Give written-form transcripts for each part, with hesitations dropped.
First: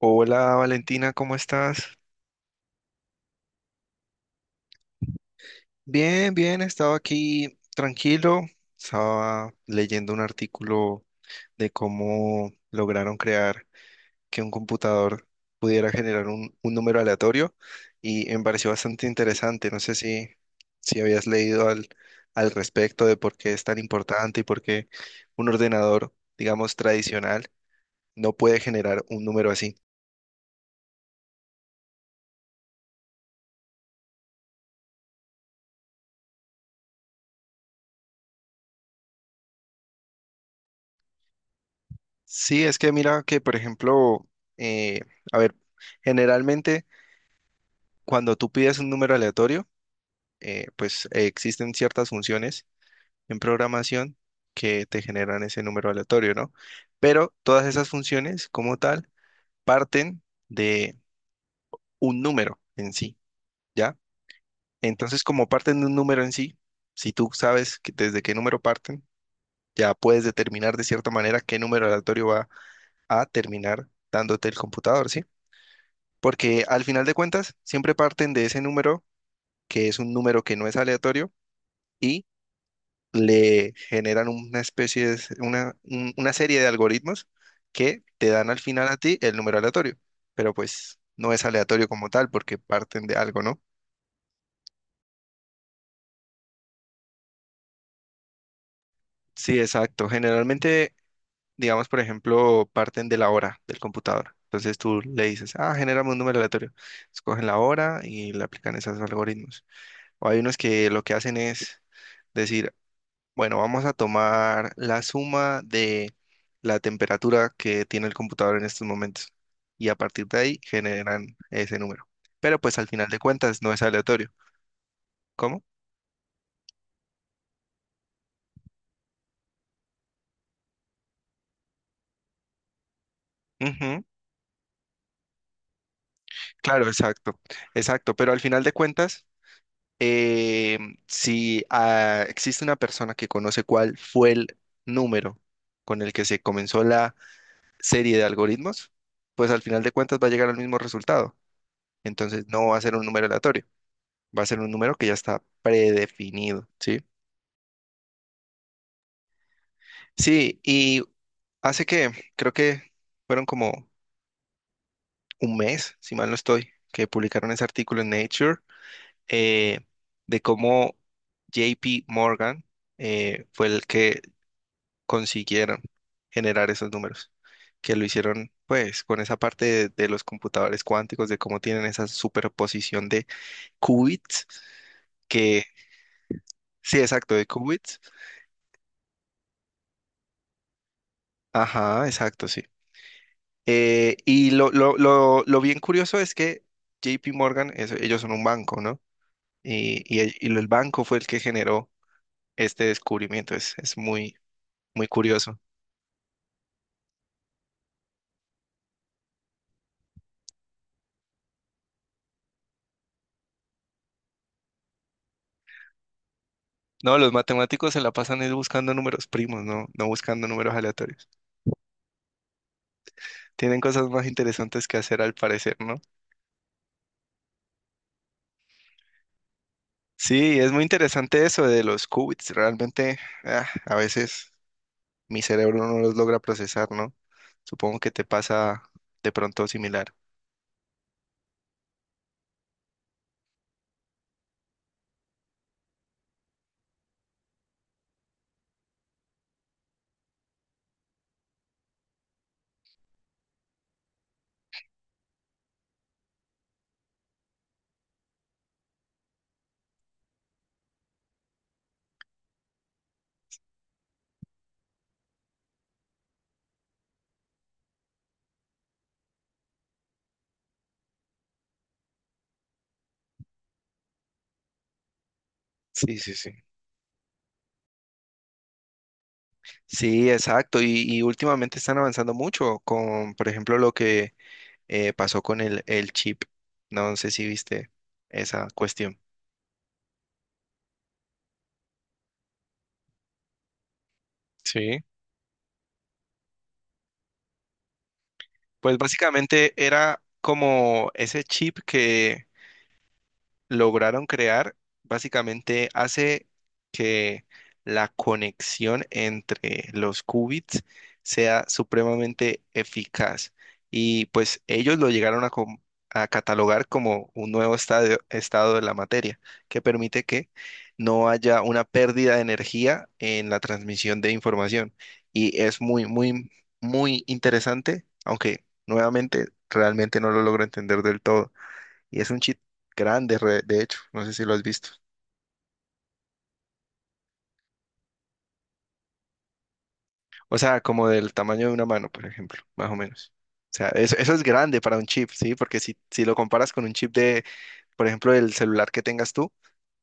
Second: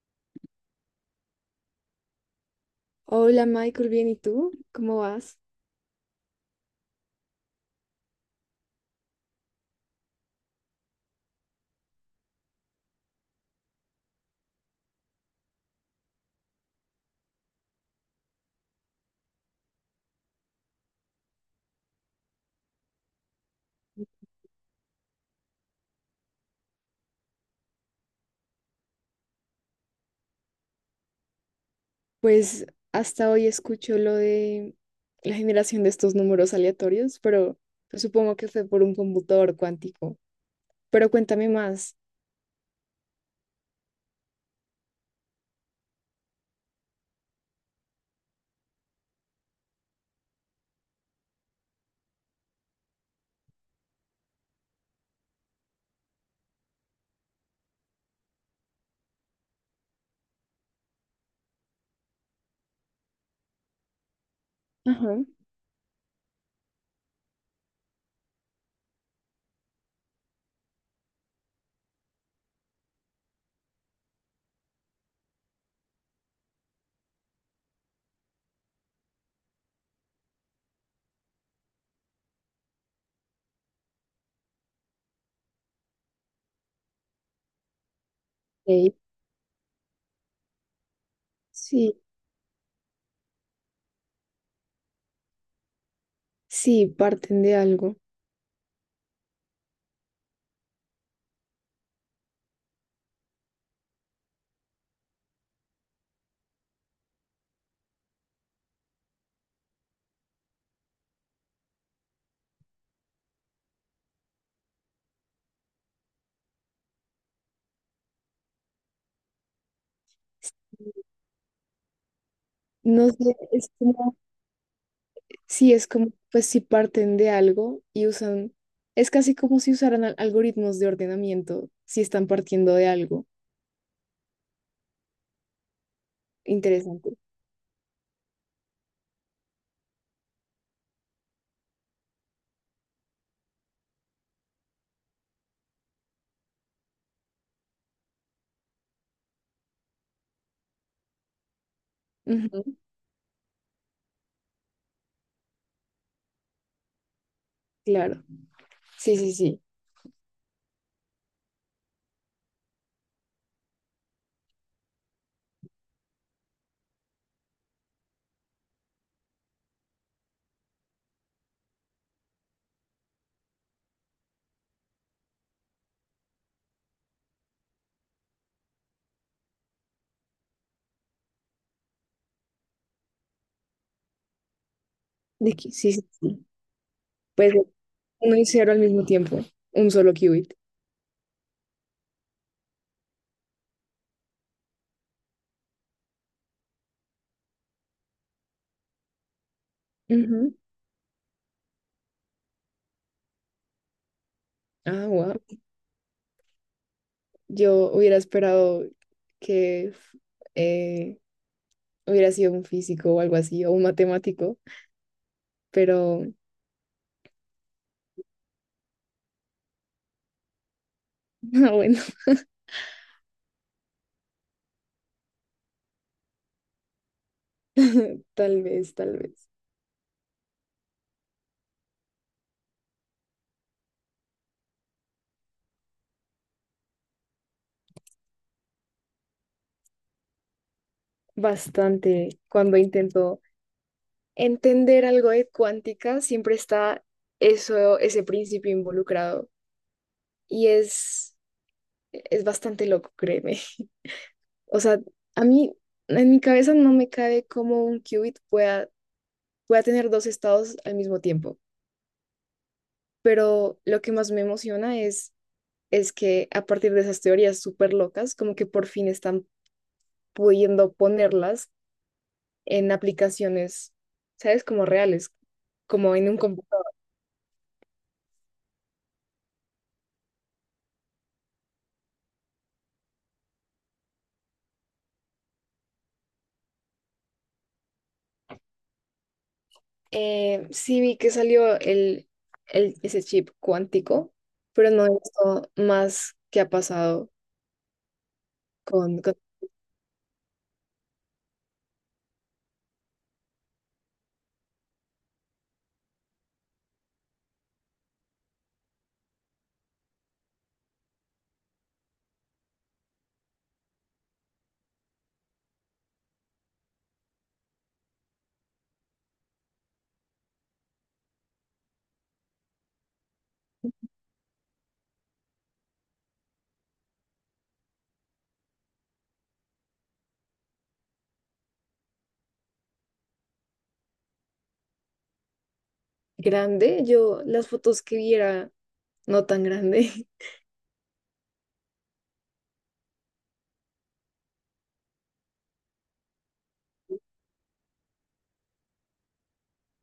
Hola Valentina, ¿cómo estás? Hola Michael, bien, ¿y tú? ¿Cómo vas? Bien, estaba aquí tranquilo, estaba leyendo un artículo de cómo lograron crear que un computador pudiera generar un número aleatorio y me pareció bastante interesante. No sé si habías leído al respecto de por qué es tan importante y por qué un ordenador, digamos, tradicional no puede generar un número así. Pues hasta hoy escucho lo de la generación de estos números aleatorios, pero pues, supongo que fue por un computador cuántico. Pero cuéntame más. Sí, es que mira que, por ejemplo, eh, a ver, generalmente cuando tú pides un número aleatorio, existen ciertas funciones en programación que te generan ese número aleatorio, ¿no? Pero todas esas funciones como tal parten de un número en sí, ¿ya? Ajá. Entonces, como parten de un número en sí, si tú sabes que desde qué número parten, ya puedes determinar de cierta manera qué número aleatorio va a terminar dándote el computador, ¿sí? Porque al final de cuentas siempre parten de ese número, que es un número que no es aleatorio, y le generan una especie de, una, una serie de algoritmos que te dan al final Ok. a ti el número aleatorio, pero pues no es aleatorio Sí, como tal porque parten de algo, ¿no? sí, parten de algo. Sí, exacto. Generalmente, digamos, por ejemplo, parten de la hora del computador. Entonces tú le dices, ah, genérame un número aleatorio. Escogen la hora y le aplican esos algoritmos. O hay unos que lo que hacen es decir, bueno, vamos a tomar la suma de la temperatura que tiene el computador en estos momentos y a partir de ahí generan ese número. Pero pues al No final de sé, cuentas es no es como, aleatorio. ¿Cómo? sí, es como, pues si parten de algo y usan, es casi como si usaran algoritmos de ordenamiento, si están partiendo de algo. Ujú. Claro, Interesante. exacto. Pero al final de cuentas, eh, si ah, existe una persona que conoce cuál fue el número con el que se comenzó la serie de algoritmos, pues al final de cuentas va a llegar al mismo resultado. Entonces no Ujú. va a ser un número aleatorio. Va a ser un número que ya está predefinido, ¿sí? Claro. Sí, sí, sí. Sí, y hace que, creo que fueron como un mes, si mal no estoy, que publicaron ese artículo en Nature, eh, de cómo JP Morgan fue el que consiguieron generar esos números, que lo hicieron pues con esa parte de los computadores cuánticos, de cómo tienen esa superposición de qubits, que Sí, sí, sí. sí, exacto, de Pues qubits. uno y cero al mismo tiempo, un solo qubit. Ajá, exacto, sí. Y lo bien curioso es que JP Morgan, ellos son un banco, ¿no? Y, y, el y Ujú. el banco fue el que generó este descubrimiento. Es muy, Ah, muy wow. curioso. Yo hubiera esperado que eh, hubiera sido un físico o algo así, o un matemático, pero No, los matemáticos se la pasan es buscando números primos, no buscando números aleatorios. ah, bueno, Tienen cosas más interesantes que hacer al parecer, ¿no? tal vez, tal vez. Sí, es muy interesante eso de los qubits. Realmente, ah, a veces mi cerebro no los logra procesar, ¿no? Supongo que te pasa de pronto similar. Bastante cuando intento entender algo de cuántica, siempre está eso, ese principio involucrado y es bastante loco, créeme. O sea, a mí en mi cabeza no me cabe cómo un qubit pueda voy a tener dos estados al mismo tiempo. Pero lo que más me emociona es que a partir de esas teorías súper locas, como que por fin están pudiendo ponerlas en aplicaciones, ¿sabes? Como reales, como Sí, en sí, un sí. computador. Sí, exacto. Y últimamente están avanzando mucho con, por ejemplo, lo que pasó con el chip. No sé si viste esa cuestión. Sí vi que salió el, ese chip cuántico, pero Sí. no he visto más que ha pasado Pues con básicamente era como ese chip que lograron crear básicamente hace que la conexión entre los qubits sea supremamente eficaz. Y pues ellos lo llegaron a catalogar como un nuevo estado de la materia, que permite que no haya una pérdida de energía en la transmisión de información. Y es muy interesante, aunque nuevamente realmente no lo logro entender del todo. Y es un chip grande, de hecho, no sé si lo has visto. grande. Yo las fotos que viera, no tan grande. O sea, como del tamaño de una mano, por ejemplo, más o menos. O sea, eso es grande para un chip, ¿sí? Porque si lo comparas con un chip de, por ejemplo, el celular que tengas tú,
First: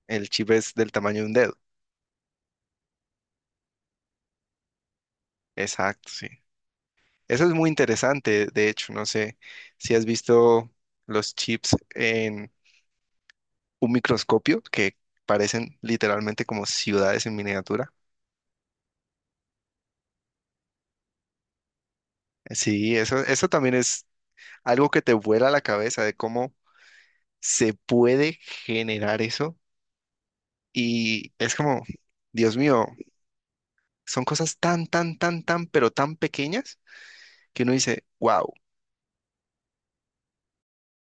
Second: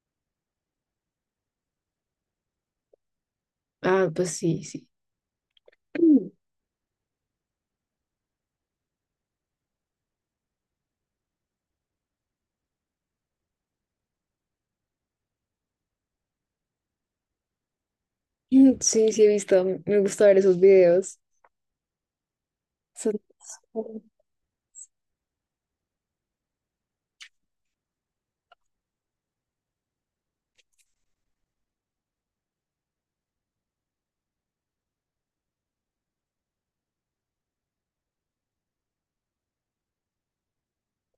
el chip es del tamaño de un dedo. Ah, pues sí, sí. Exacto, sí. Eso es muy interesante, de hecho, no sé si has visto los chips en un microscopio que parecen literalmente como ciudades en miniatura. Mm, sí, sí he visto, me gusta ver esos videos. Sí, eso, Son- eso también es algo que te vuela la cabeza de cómo se puede generar eso y es como, Dios mío, son cosas pero tan pequeñas que uno dice, wow,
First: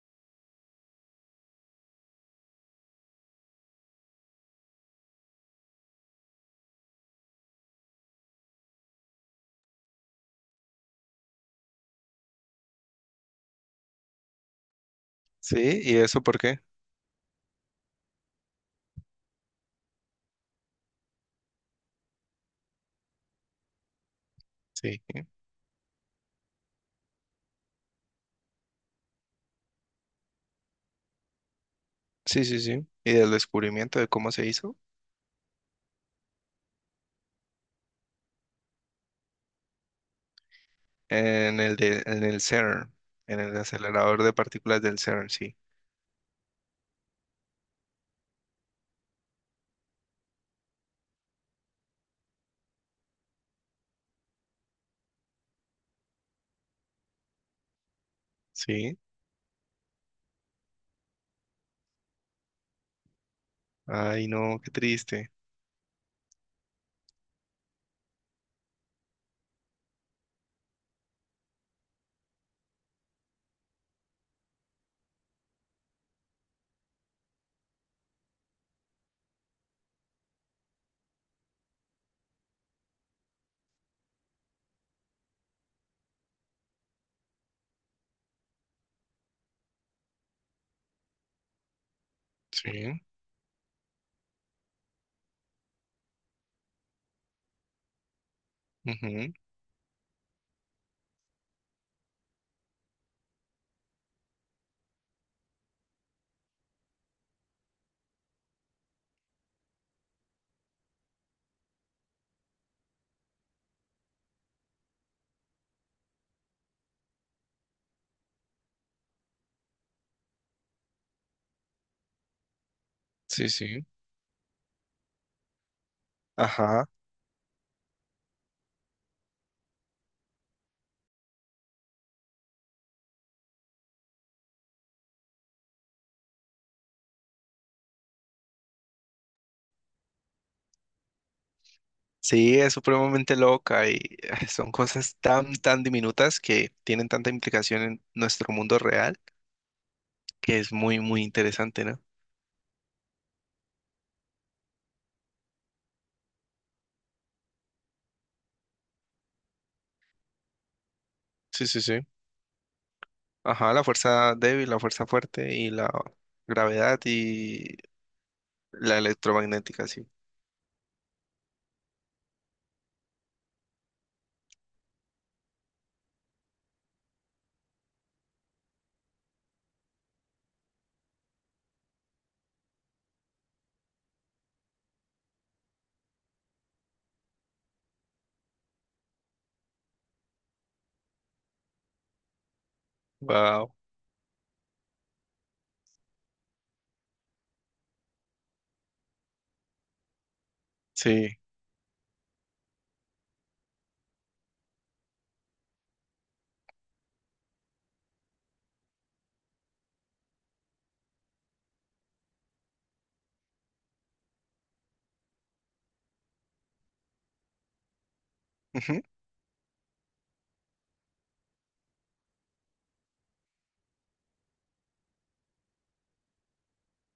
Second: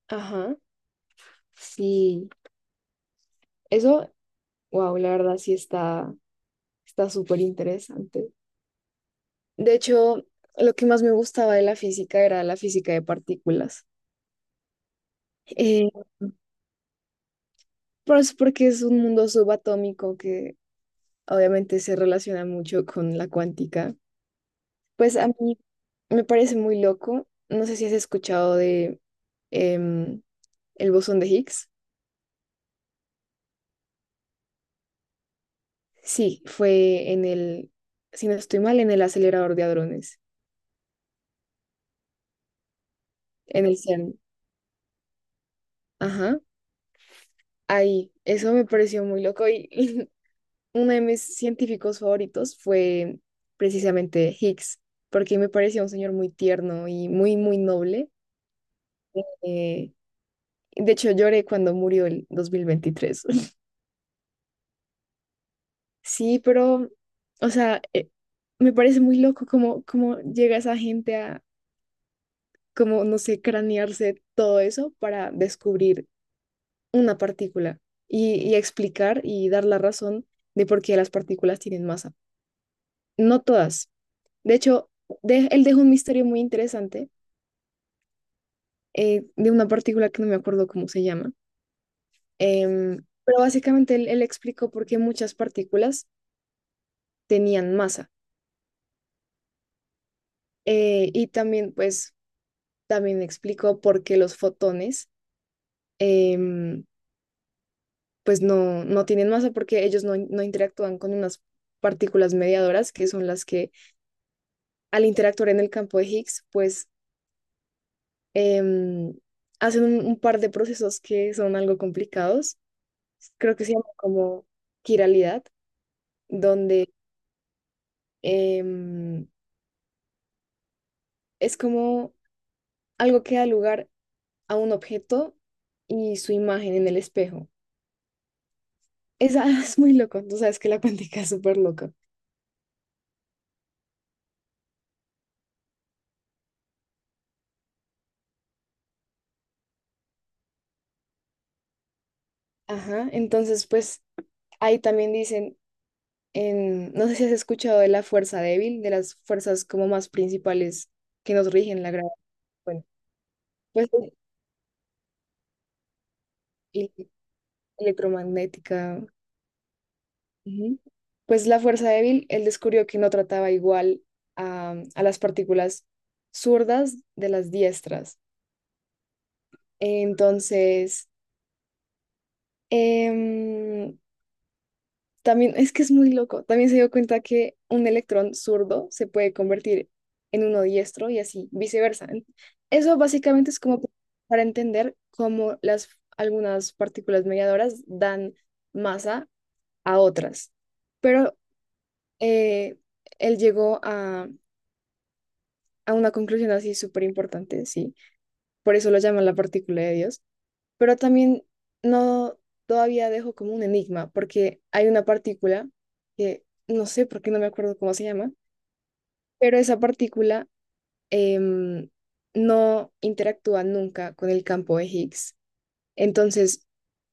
Ajá, sí. Eso, wow, la verdad sí está, está súper interesante. De hecho, lo que más me gustaba de la física era la física de partículas. ¿sí? Eh, ¿Y eso por qué? pues porque es un mundo subatómico que obviamente se relaciona mucho con la cuántica. Sí, Pues a mí me parece muy loco. No sé si has escuchado de em, el bosón de Higgs. sí, sí, sí. Y del descubrimiento de cómo se hizo Sí, fue en si no estoy mal, en el acelerador de hadrones, en en el CERN, en el en el CERN. acelerador de partículas del CERN, sí, Ajá, ahí. Eso me pareció muy loco y, uno de mis científicos favoritos fue precisamente Higgs, porque me parecía un señor muy tierno y muy, muy noble. sí. Eh, de hecho, lloré cuando murió el 2023. Ay, no, qué triste. Sí, pero, o sea, me parece muy loco cómo, cómo llega esa gente a, como, no sé, cranearse todo eso para descubrir una partícula y explicar y dar la razón de por qué las partículas tienen masa. No todas. De hecho, él dejó un misterio muy interesante de una partícula que no me acuerdo cómo se llama. Sí, Pero básicamente él, él explicó por qué muchas partículas tenían masa. ujú. Y también, pues, también explicó por qué los fotones, em, pues, no, no tienen masa porque ellos no, no interactúan con unas partículas mediadoras que son las que al interactuar en el campo de Higgs, pues em, hacen un par de procesos que son algo complicados. Sí, Creo que se sí. llama como quiralidad, Ajá. donde em, es como algo que da lugar a un objeto y su imagen en el espejo. Esa es muy loco, tú sabes que la cuántica es súper loca. Sí, es supremamente loca y son cosas tan diminutas que tienen tanta implicación en nuestro mundo real que es muy interesante, ¿no? Ajá, entonces pues ahí también dicen, en, no sé si has escuchado de la fuerza débil, de las fuerzas como más principales que nos Sí, sí, rigen la sí. gravedad. Bueno, Ajá, la pues fuerza débil, la fuerza fuerte y la y gravedad y la electromagnética. electromagnética, sí. Ujú. Pues la fuerza débil, él descubrió que no trataba igual a las partículas zurdas de las diestras. Entonces, em, también es que es muy loco. También se dio cuenta que un electrón zurdo se puede convertir en uno diestro y así viceversa. En- Eso básicamente es Wow. como para entender cómo las, algunas partículas mediadoras dan masa a otras. Sí. Pero eh, él llegó a una conclusión así súper importante, sí. Por eso lo llaman la partícula de Dios. Pero también no todavía dejo como un enigma, porque hay una partícula que no sé por qué no me acuerdo cómo se llama, Ujú. pero esa partícula em, no interactúa nunca con el campo de Higgs. Entonces,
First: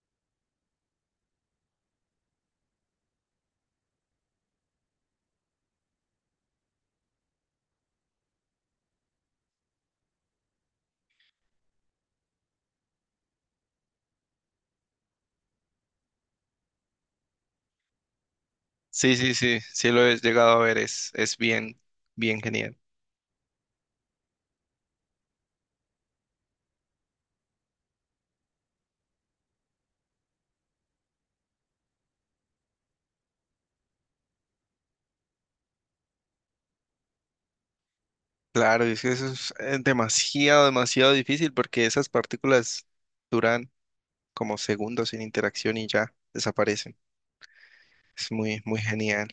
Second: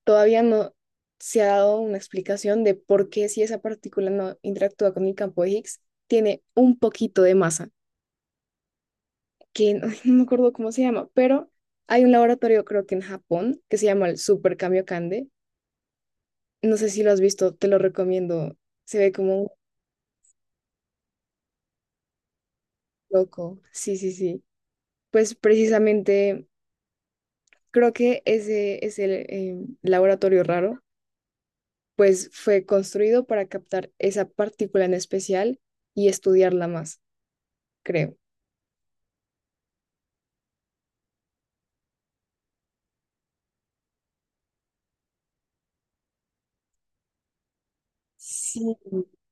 todavía no se ha dado una explicación de por qué si esa partícula no interactúa con el campo de Higgs, tiene un poquito de masa. Que no no me acuerdo cómo se llama, pero hay un laboratorio creo que en Japón que se llama el Super Kamiokande. No sé si lo has visto, te lo recomiendo. Se ve Sí, sí, como un sí, sí lo he llegado a ver, es bien, bien genial. loco. Sí, sí, sí. Pues precisamente creo que ese es el laboratorio raro, pues fue construido para captar esa partícula en especial y estudiarla más, creo. Claro, es que eso es demasiado, demasiado difícil porque esas partículas duran como segundos sin interacción y ya desaparecen. Es muy, Sí, muy genial.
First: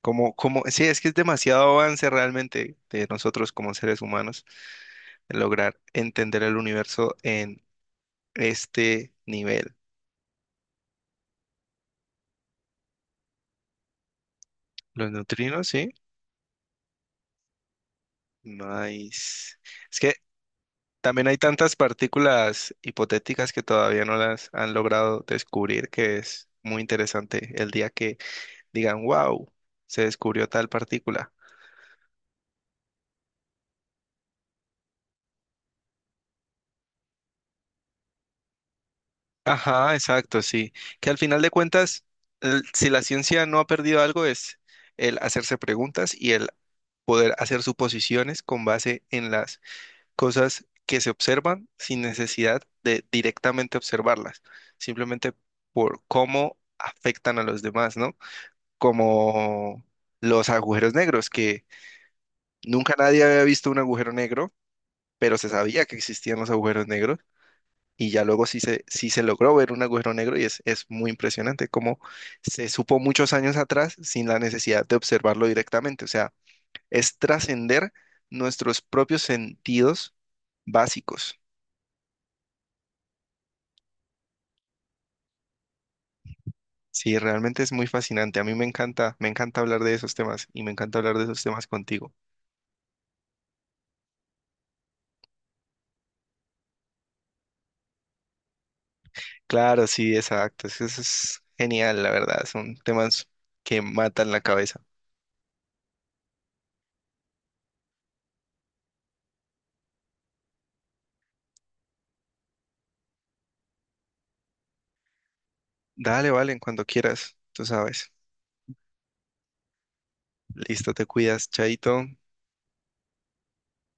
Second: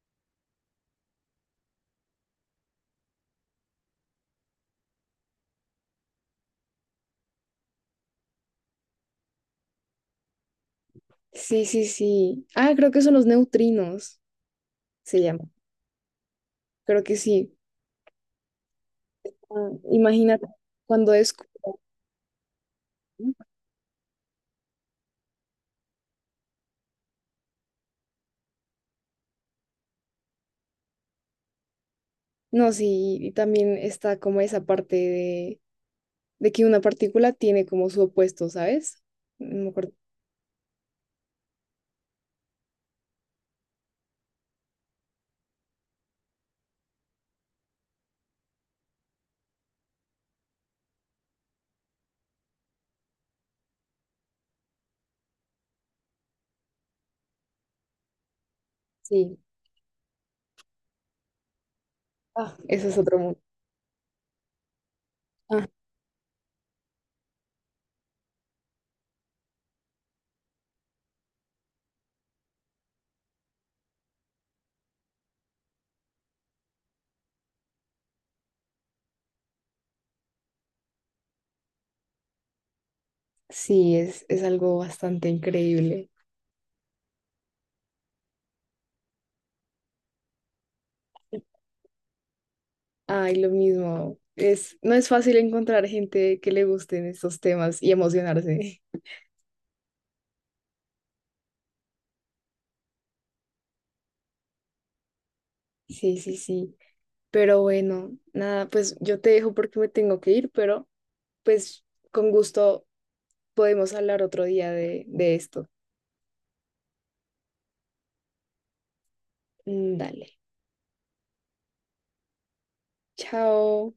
Sí, es que es demasiado avance realmente de nosotros como seres humanos en lograr entender el universo en este nivel. sí, sí, sí. Ah, creo que son los neutrinos, Los se llama. neutrinos, sí. Creo que sí. Nice. Ah, Es que imagínate cuando también es hay tantas partículas hipotéticas que todavía no las han logrado descubrir, que es muy interesante el día que digan, wow, se descubrió tal partícula. no, sí, y también está como esa parte de que una partícula tiene como su opuesto, ¿sabes? No me acuerdo. Ajá, exacto, sí. Que al final de cuentas, si la ciencia no ha perdido algo, es el hacerse preguntas y el poder hacer suposiciones con base en las cosas que se observan sin necesidad de directamente observarlas, simplemente por cómo afectan a los demás, ¿no? Sí. Como los agujeros negros, que Ah, eso nunca es otro nadie mundo. había visto un agujero negro, pero se Ah, sabía que existían los agujeros negros y ya luego sí se logró ver un agujero negro y es muy impresionante cómo se supo muchos años atrás sin la necesidad de observarlo directamente. O sea, es trascender nuestros propios sentidos básicos. sí, es algo bastante increíble. Sí, realmente es muy fascinante. A mí me encanta hablar de esos temas y me encanta hablar de esos temas contigo. Ay, lo mismo. Es, no es fácil encontrar gente que le gusten estos temas y emocionarse. Claro, sí, exacto. Eso es genial, la verdad. Son temas que matan la cabeza. Sí, sí, sí. Pero bueno, nada, pues yo te dejo porque me tengo que ir, pero pues con gusto podemos hablar otro día de esto. Dale, vale, cuando quieras, tú sabes. Mm, dale. Listo, te cuidas, chaito. Chao.